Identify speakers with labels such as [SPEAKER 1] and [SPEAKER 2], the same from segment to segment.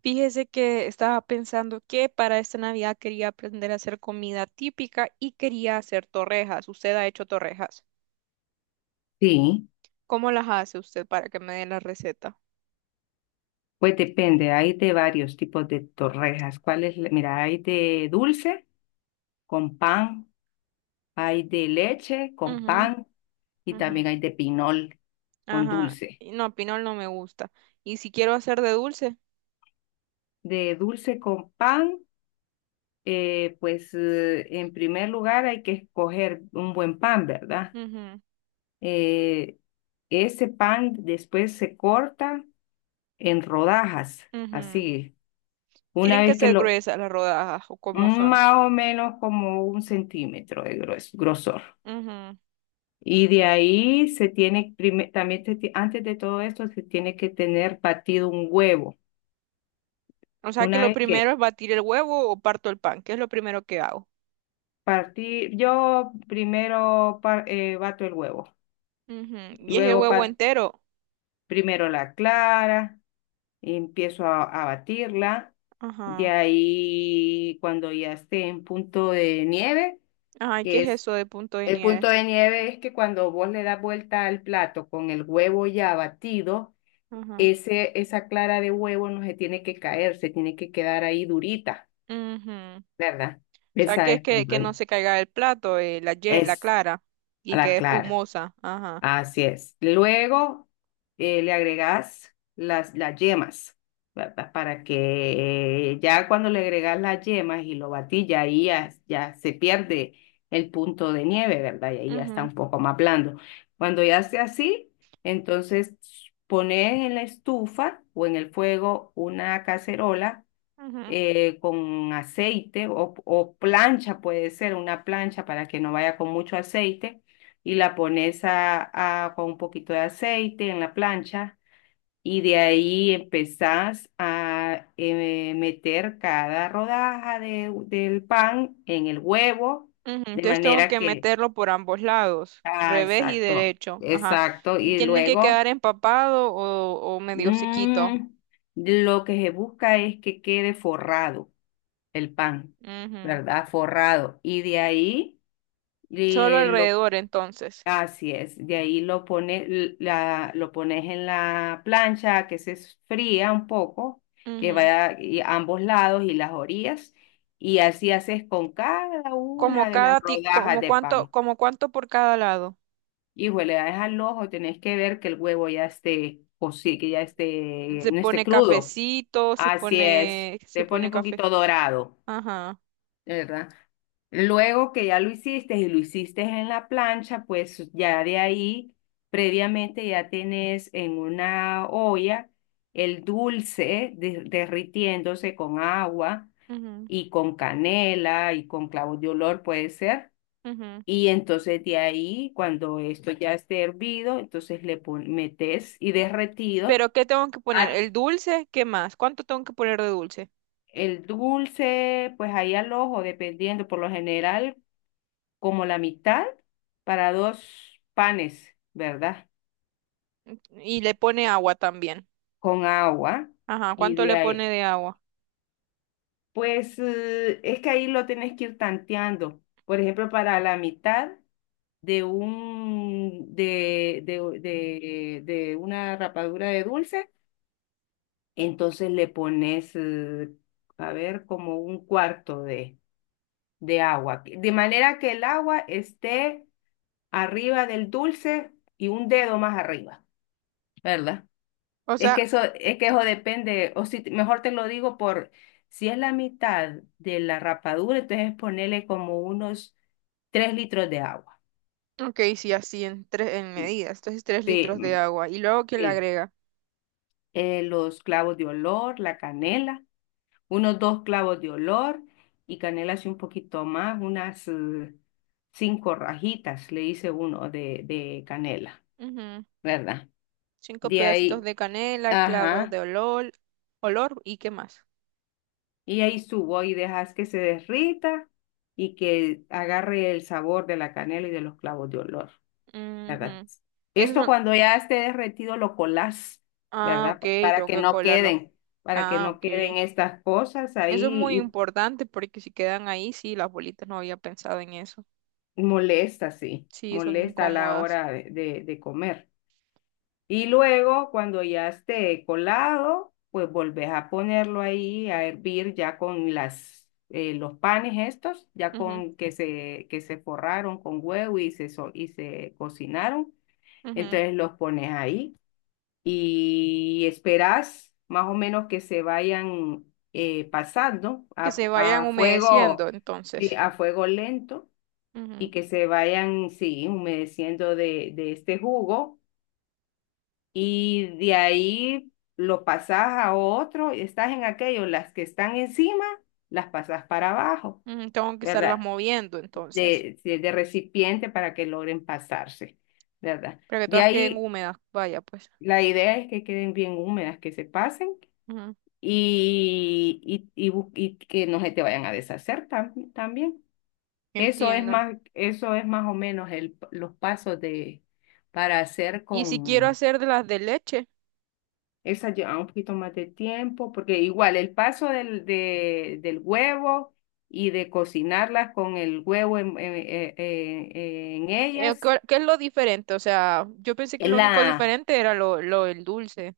[SPEAKER 1] Fíjese que estaba pensando que para esta Navidad quería aprender a hacer comida típica y quería hacer torrejas. Usted ha hecho torrejas.
[SPEAKER 2] Sí,
[SPEAKER 1] ¿Cómo las hace usted para que me dé la receta?
[SPEAKER 2] pues depende, hay de varios tipos de torrejas. ¿Cuál es? Mira, hay de dulce con pan, hay de leche con
[SPEAKER 1] Ujú,
[SPEAKER 2] pan y
[SPEAKER 1] ujú.
[SPEAKER 2] también hay de pinol con
[SPEAKER 1] Ajá.
[SPEAKER 2] dulce.
[SPEAKER 1] Y no, pinol no me gusta. ¿Y si quiero hacer de dulce?
[SPEAKER 2] De dulce con pan, pues en primer lugar hay que escoger un buen pan, ¿verdad? Eh, ese pan después se corta en rodajas,
[SPEAKER 1] Ujú, ujú.
[SPEAKER 2] así, una
[SPEAKER 1] ¿Tienen que
[SPEAKER 2] vez que
[SPEAKER 1] ser
[SPEAKER 2] lo,
[SPEAKER 1] gruesas las rodajas o cómo son?
[SPEAKER 2] más o menos como un centímetro de grosor.
[SPEAKER 1] Ujú.
[SPEAKER 2] Y de ahí se tiene, prime- también se ti- antes de todo esto, se tiene que tener batido un huevo.
[SPEAKER 1] O sea que
[SPEAKER 2] Una
[SPEAKER 1] lo
[SPEAKER 2] vez
[SPEAKER 1] primero
[SPEAKER 2] que
[SPEAKER 1] es batir el huevo o parto el pan, que es lo primero que hago.
[SPEAKER 2] partí, yo primero bato el huevo,
[SPEAKER 1] Ujú. ¿Y es el
[SPEAKER 2] luego
[SPEAKER 1] huevo entero?
[SPEAKER 2] primero la clara, y empiezo a batirla. De
[SPEAKER 1] Ajá.
[SPEAKER 2] ahí, cuando ya esté en punto de nieve,
[SPEAKER 1] Ay, ¿qué
[SPEAKER 2] que
[SPEAKER 1] es
[SPEAKER 2] es,
[SPEAKER 1] eso de punto de
[SPEAKER 2] el punto
[SPEAKER 1] nieve?
[SPEAKER 2] de nieve es que cuando vos le das vuelta al plato con el huevo ya batido,
[SPEAKER 1] Ajá.
[SPEAKER 2] esa clara de huevo no se tiene que caer, se tiene que quedar ahí durita,
[SPEAKER 1] Ujú. O
[SPEAKER 2] ¿verdad?
[SPEAKER 1] sea,
[SPEAKER 2] Esa
[SPEAKER 1] que es
[SPEAKER 2] es
[SPEAKER 1] que
[SPEAKER 2] pompones.
[SPEAKER 1] no se caiga el plato, la
[SPEAKER 2] Es
[SPEAKER 1] clara, y que
[SPEAKER 2] la
[SPEAKER 1] es
[SPEAKER 2] clara.
[SPEAKER 1] espumosa. Ajá.
[SPEAKER 2] Así es. Luego le agregas las yemas, ¿verdad? Para que ya cuando le agregas las yemas y lo batís, ya ahí ya se pierde el punto de nieve, ¿verdad? Y ahí ya está
[SPEAKER 1] Ujú,
[SPEAKER 2] un poco más blando. Cuando ya esté así, entonces pones en la estufa o en el fuego una cacerola
[SPEAKER 1] ujú,
[SPEAKER 2] con aceite o plancha, puede ser una plancha para que no vaya con mucho aceite, y la pones con un poquito de aceite en la plancha y de ahí empezás a meter cada rodaja del pan en el huevo,
[SPEAKER 1] ujú.
[SPEAKER 2] de
[SPEAKER 1] Entonces tengo
[SPEAKER 2] manera
[SPEAKER 1] que
[SPEAKER 2] que,
[SPEAKER 1] meterlo por ambos lados,
[SPEAKER 2] ah,
[SPEAKER 1] revés y
[SPEAKER 2] exacto,
[SPEAKER 1] derecho. Ajá.
[SPEAKER 2] exacto,
[SPEAKER 1] Y
[SPEAKER 2] y
[SPEAKER 1] tiene que quedar
[SPEAKER 2] luego,
[SPEAKER 1] empapado o medio sequito.
[SPEAKER 2] mm, lo que se busca es que quede forrado el pan,
[SPEAKER 1] Ujú.
[SPEAKER 2] ¿verdad? Forrado. Y de ahí
[SPEAKER 1] Solo
[SPEAKER 2] lo
[SPEAKER 1] alrededor, entonces.
[SPEAKER 2] así es, de ahí lo pones en la plancha que se fría un poco, que
[SPEAKER 1] Ujú.
[SPEAKER 2] vaya y ambos lados y las orillas, y así haces con cada una de las rodajas
[SPEAKER 1] Como
[SPEAKER 2] de
[SPEAKER 1] cuánto,
[SPEAKER 2] pan.
[SPEAKER 1] como cuánto por cada lado.
[SPEAKER 2] Hijo, le das al ojo, tenés que ver que el huevo ya esté, o sí, que ya esté,
[SPEAKER 1] Se
[SPEAKER 2] no esté
[SPEAKER 1] pone
[SPEAKER 2] crudo.
[SPEAKER 1] cafecito, se
[SPEAKER 2] Así es,
[SPEAKER 1] pone, se
[SPEAKER 2] te pone
[SPEAKER 1] pone
[SPEAKER 2] un
[SPEAKER 1] café.
[SPEAKER 2] poquito dorado.
[SPEAKER 1] Ajá.
[SPEAKER 2] De ¿Verdad? Luego que ya lo hiciste y lo hiciste en la plancha, pues ya de ahí, previamente ya tenés en una olla el dulce derritiéndose con agua
[SPEAKER 1] Ujú,
[SPEAKER 2] y con canela y con clavo de olor puede ser.
[SPEAKER 1] ujú.
[SPEAKER 2] Y entonces de ahí, cuando esto ya esté hervido, entonces metes y derretido
[SPEAKER 1] Pero ¿qué tengo que poner?
[SPEAKER 2] a
[SPEAKER 1] ¿El dulce? ¿Qué más? ¿Cuánto tengo que poner de dulce?
[SPEAKER 2] el dulce, pues ahí al ojo, dependiendo, por lo general, como la mitad para dos panes, ¿verdad?
[SPEAKER 1] ¿Y le pone agua también?
[SPEAKER 2] Con agua.
[SPEAKER 1] Ajá,
[SPEAKER 2] Y
[SPEAKER 1] ¿cuánto
[SPEAKER 2] de
[SPEAKER 1] le
[SPEAKER 2] ahí,
[SPEAKER 1] pone de agua?
[SPEAKER 2] pues es que ahí lo tenés que ir tanteando. Por ejemplo, para la mitad de un de una rapadura de dulce, entonces le pones, a ver, como un cuarto de agua. De manera que el agua esté arriba del dulce y un dedo más arriba, ¿verdad?
[SPEAKER 1] O sea,
[SPEAKER 2] Es que eso depende, o si mejor te lo digo por, si es la mitad de la rapadura, entonces ponerle como unos 3 litros de agua.
[SPEAKER 1] ok, sí, así en, tres, en medidas. Entonces, tres
[SPEAKER 2] Sí,
[SPEAKER 1] litros de
[SPEAKER 2] mm,
[SPEAKER 1] agua. Y luego, ¿qué le
[SPEAKER 2] sí.
[SPEAKER 1] agrega?
[SPEAKER 2] Los clavos de olor, la canela, unos dos clavos de olor y canela así un poquito más, unas cinco rajitas, le hice uno de canela,
[SPEAKER 1] Ujú.
[SPEAKER 2] ¿verdad?
[SPEAKER 1] ¿Cinco
[SPEAKER 2] De
[SPEAKER 1] pedacitos
[SPEAKER 2] ahí,
[SPEAKER 1] de canela, clavos de
[SPEAKER 2] ajá.
[SPEAKER 1] olor, olor y qué más?
[SPEAKER 2] Y ahí subo y dejas que se derrita y que agarre el sabor de la canela y de los clavos de olor, ¿verdad?
[SPEAKER 1] Ujú. Esos
[SPEAKER 2] Esto
[SPEAKER 1] son.
[SPEAKER 2] cuando ya esté derretido lo colás,
[SPEAKER 1] Ah,
[SPEAKER 2] ¿verdad?
[SPEAKER 1] ok,
[SPEAKER 2] Para
[SPEAKER 1] tengo
[SPEAKER 2] que
[SPEAKER 1] que
[SPEAKER 2] no
[SPEAKER 1] colarlo.
[SPEAKER 2] queden,
[SPEAKER 1] Ah, ok.
[SPEAKER 2] estas cosas
[SPEAKER 1] Eso es muy
[SPEAKER 2] ahí
[SPEAKER 1] importante porque si quedan ahí, sí, las bolitas no había pensado en eso.
[SPEAKER 2] y molesta, sí,
[SPEAKER 1] Sí, son
[SPEAKER 2] molesta a la
[SPEAKER 1] incómodas.
[SPEAKER 2] hora de, de comer. Y luego, cuando ya esté colado, pues volvés a ponerlo ahí a hervir ya con las, los panes estos, ya
[SPEAKER 1] Ujú,
[SPEAKER 2] con que se forraron con huevo y se cocinaron.
[SPEAKER 1] ujú.
[SPEAKER 2] Entonces los pones ahí y esperás más o menos que se vayan pasando
[SPEAKER 1] Que
[SPEAKER 2] a,
[SPEAKER 1] se vayan
[SPEAKER 2] a fuego,
[SPEAKER 1] humedeciendo,
[SPEAKER 2] sí,
[SPEAKER 1] entonces.
[SPEAKER 2] a fuego lento y
[SPEAKER 1] Ujú,
[SPEAKER 2] que se vayan, sí, humedeciendo de este jugo y de ahí lo pasas a otro, y estás en aquello, las que están encima, las pasas para abajo,
[SPEAKER 1] ujú. Tengo que estarlas
[SPEAKER 2] ¿verdad?
[SPEAKER 1] moviendo, entonces,
[SPEAKER 2] De recipiente para que logren pasarse, ¿verdad?
[SPEAKER 1] para que
[SPEAKER 2] De
[SPEAKER 1] todas queden
[SPEAKER 2] ahí
[SPEAKER 1] húmedas, vaya, pues.
[SPEAKER 2] la idea es que queden bien húmedas, que se pasen
[SPEAKER 1] Ujú.
[SPEAKER 2] y, y que no se te vayan a deshacer también.
[SPEAKER 1] Entiendo.
[SPEAKER 2] Eso es más o menos los pasos para hacer
[SPEAKER 1] Y si quiero
[SPEAKER 2] con.
[SPEAKER 1] hacer de las de leche,
[SPEAKER 2] Esa lleva un poquito más de tiempo, porque igual el paso del huevo y de cocinarlas con el huevo en ellas,
[SPEAKER 1] ¿qué es lo diferente? O sea, yo pensé que
[SPEAKER 2] es
[SPEAKER 1] lo único
[SPEAKER 2] la,
[SPEAKER 1] diferente era lo del dulce,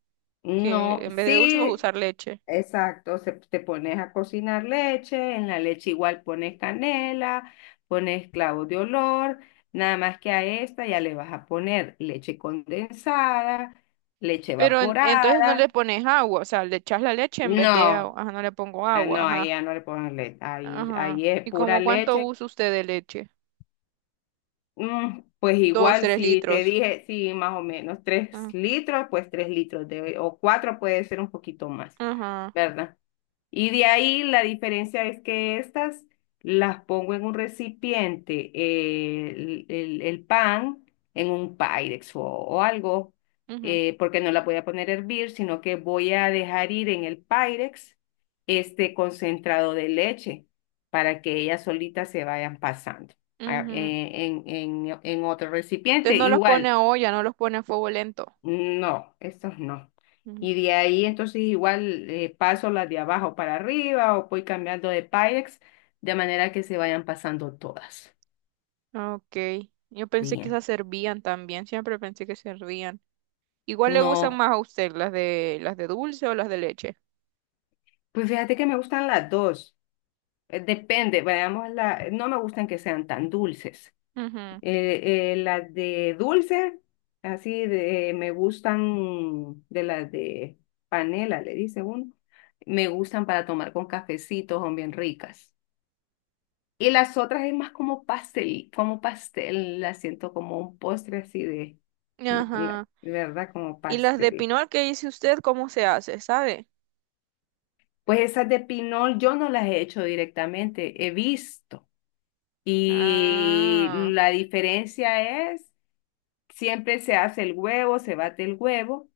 [SPEAKER 1] que
[SPEAKER 2] no,
[SPEAKER 1] en vez de dulce vas a
[SPEAKER 2] sí,
[SPEAKER 1] usar leche.
[SPEAKER 2] exacto, te pones a cocinar leche, en la leche igual pones canela, pones clavo de olor, nada más que a esta ya le vas a poner leche condensada, leche
[SPEAKER 1] Pero entonces no le
[SPEAKER 2] evaporada,
[SPEAKER 1] pones agua, o sea, le echas la leche en vez de
[SPEAKER 2] no.
[SPEAKER 1] agua. Ajá, no le pongo
[SPEAKER 2] Ah,
[SPEAKER 1] agua,
[SPEAKER 2] no, ahí
[SPEAKER 1] ajá.
[SPEAKER 2] ya no le ponen leche, ahí,
[SPEAKER 1] Ajá.
[SPEAKER 2] ahí es
[SPEAKER 1] ¿Y
[SPEAKER 2] pura
[SPEAKER 1] como cuánto
[SPEAKER 2] leche.
[SPEAKER 1] usa usted de leche?
[SPEAKER 2] Mm, pues
[SPEAKER 1] Dos,
[SPEAKER 2] igual,
[SPEAKER 1] tres
[SPEAKER 2] si te
[SPEAKER 1] litros.
[SPEAKER 2] dije, sí, más o menos tres
[SPEAKER 1] Ah.
[SPEAKER 2] litros, pues 3 litros de, o cuatro puede ser un poquito más,
[SPEAKER 1] Ajá.
[SPEAKER 2] ¿verdad? Y de ahí la diferencia es que estas las pongo en un recipiente, el pan en un Pyrex o algo,
[SPEAKER 1] Ujú.
[SPEAKER 2] porque no la voy a poner a hervir, sino que voy a dejar ir en el Pyrex este concentrado de leche para que ellas solitas se vayan pasando ah,
[SPEAKER 1] Ujú.
[SPEAKER 2] en, en otro
[SPEAKER 1] ¿Entonces
[SPEAKER 2] recipiente.
[SPEAKER 1] no los pone
[SPEAKER 2] Igual.
[SPEAKER 1] a olla, no los pone a fuego lento?
[SPEAKER 2] No, esas no.
[SPEAKER 1] Ujú.
[SPEAKER 2] Y de ahí entonces igual paso las de abajo para arriba o voy cambiando de Pyrex de manera que se vayan pasando todas.
[SPEAKER 1] Ok. Yo pensé que
[SPEAKER 2] Bien.
[SPEAKER 1] esas servían también, siempre pensé que servían. ¿Igual le gustan
[SPEAKER 2] No,
[SPEAKER 1] más a usted las de dulce o las de leche?
[SPEAKER 2] pues fíjate que me gustan las dos. Depende, no me gustan que sean tan dulces.
[SPEAKER 1] Ujú.
[SPEAKER 2] Las de dulce, me gustan de las de panela, le dice uno. Me gustan para tomar con cafecitos, son bien ricas. Y las otras es más como pastel, la siento como un postre así de,
[SPEAKER 1] Ajá.
[SPEAKER 2] de verdad, como
[SPEAKER 1] ¿Y las de
[SPEAKER 2] pastel.
[SPEAKER 1] pinol que dice usted cómo se hace, sabe?
[SPEAKER 2] Pues esas de pinol yo no las he hecho directamente, he visto. Y
[SPEAKER 1] Ah.
[SPEAKER 2] la diferencia es, siempre se hace el huevo, se bate el huevo,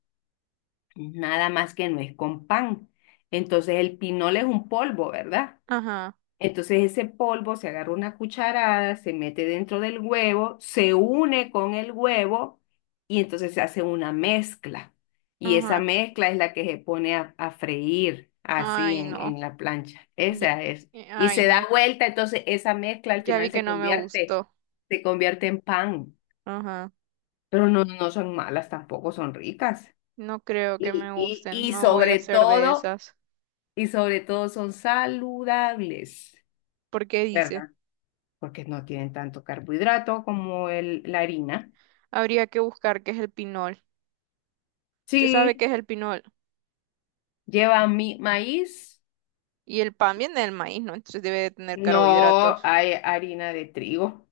[SPEAKER 2] nada más que no es con pan. Entonces el pinol es un polvo, ¿verdad?
[SPEAKER 1] Ajá.
[SPEAKER 2] Entonces ese polvo se agarra una cucharada, se mete dentro del huevo, se une con el huevo y entonces se hace una mezcla. Y esa
[SPEAKER 1] Ajá.
[SPEAKER 2] mezcla es la que se pone a freír así
[SPEAKER 1] Ay, no.
[SPEAKER 2] en la plancha.
[SPEAKER 1] Ya-
[SPEAKER 2] Esa es. Y
[SPEAKER 1] Ay,
[SPEAKER 2] se da
[SPEAKER 1] no.
[SPEAKER 2] vuelta, entonces esa mezcla al
[SPEAKER 1] Ya vi
[SPEAKER 2] final
[SPEAKER 1] que no me gustó.
[SPEAKER 2] se convierte en pan.
[SPEAKER 1] Ajá.
[SPEAKER 2] Pero no, no son malas tampoco, son ricas.
[SPEAKER 1] No creo que me
[SPEAKER 2] Y, y,
[SPEAKER 1] gusten.
[SPEAKER 2] y
[SPEAKER 1] No voy a
[SPEAKER 2] sobre
[SPEAKER 1] hacer de
[SPEAKER 2] todo,
[SPEAKER 1] esas.
[SPEAKER 2] y sobre todo son saludables,
[SPEAKER 1] ¿Por qué dice?
[SPEAKER 2] ¿verdad? Porque no tienen tanto carbohidrato como el, la harina.
[SPEAKER 1] Habría que buscar qué es el pinol. ¿Usted sabe qué
[SPEAKER 2] Sí,
[SPEAKER 1] es el pinol?
[SPEAKER 2] lleva mi maíz,
[SPEAKER 1] Y el pan viene del maíz, ¿no? Entonces debe de tener carbohidratos.
[SPEAKER 2] no hay harina de trigo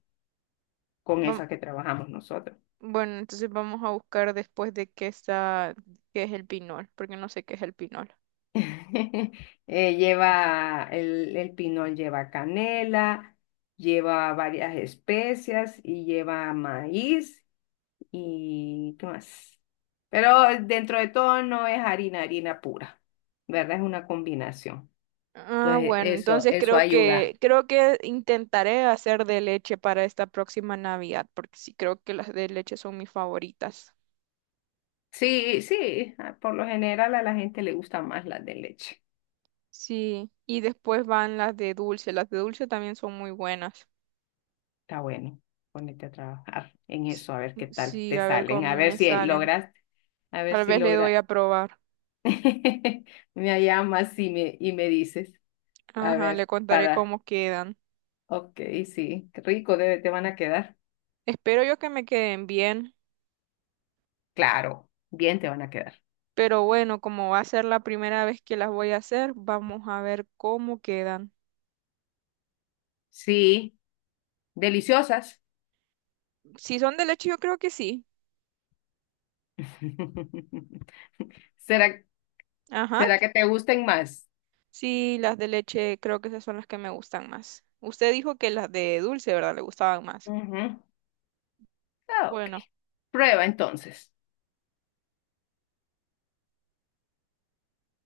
[SPEAKER 2] con
[SPEAKER 1] Vam-
[SPEAKER 2] esa que trabajamos nosotros.
[SPEAKER 1] bueno, entonces vamos a buscar después de qué está, qué es el pinol, porque no sé qué es el pinol.
[SPEAKER 2] El pinol lleva canela, lleva varias especias y lleva maíz y ¿qué más? Pero dentro de todo no es harina, harina pura, ¿verdad? Es una combinación.
[SPEAKER 1] Ah,
[SPEAKER 2] Entonces,
[SPEAKER 1] bueno,
[SPEAKER 2] eso,
[SPEAKER 1] entonces
[SPEAKER 2] eso
[SPEAKER 1] creo
[SPEAKER 2] ayuda.
[SPEAKER 1] que, creo que intentaré hacer de leche para esta próxima Navidad, porque sí creo que las de leche son mis favoritas.
[SPEAKER 2] Sí, sí, ah, por lo general a la gente le gustan más las de leche.
[SPEAKER 1] Sí, y después van las de dulce. Las de dulce también son muy buenas.
[SPEAKER 2] Está bueno, ponete a trabajar en eso, a ver qué tal
[SPEAKER 1] Sí,
[SPEAKER 2] te
[SPEAKER 1] a ver
[SPEAKER 2] salen,
[SPEAKER 1] cómo me salen.
[SPEAKER 2] a ver
[SPEAKER 1] Tal
[SPEAKER 2] si
[SPEAKER 1] vez le doy
[SPEAKER 2] logras.
[SPEAKER 1] a probar.
[SPEAKER 2] Me llamas y me dices, a
[SPEAKER 1] Ajá, le
[SPEAKER 2] ver,
[SPEAKER 1] contaré cómo quedan.
[SPEAKER 2] ok, sí, qué rico, debe, te van a quedar.
[SPEAKER 1] Espero yo que me queden bien,
[SPEAKER 2] Claro, bien te van a quedar.
[SPEAKER 1] pero bueno, como va a ser la primera vez que las voy a hacer, vamos a ver cómo quedan.
[SPEAKER 2] Sí, deliciosas.
[SPEAKER 1] Si son de leche, yo creo que sí.
[SPEAKER 2] ¿Será,
[SPEAKER 1] Ajá,
[SPEAKER 2] será que te gusten más?
[SPEAKER 1] sí, las de leche creo que esas son las que me gustan más. Usted dijo que las de dulce, ¿verdad? Le gustaban más.
[SPEAKER 2] Ujú. Ah, ok,
[SPEAKER 1] Bueno.
[SPEAKER 2] prueba entonces.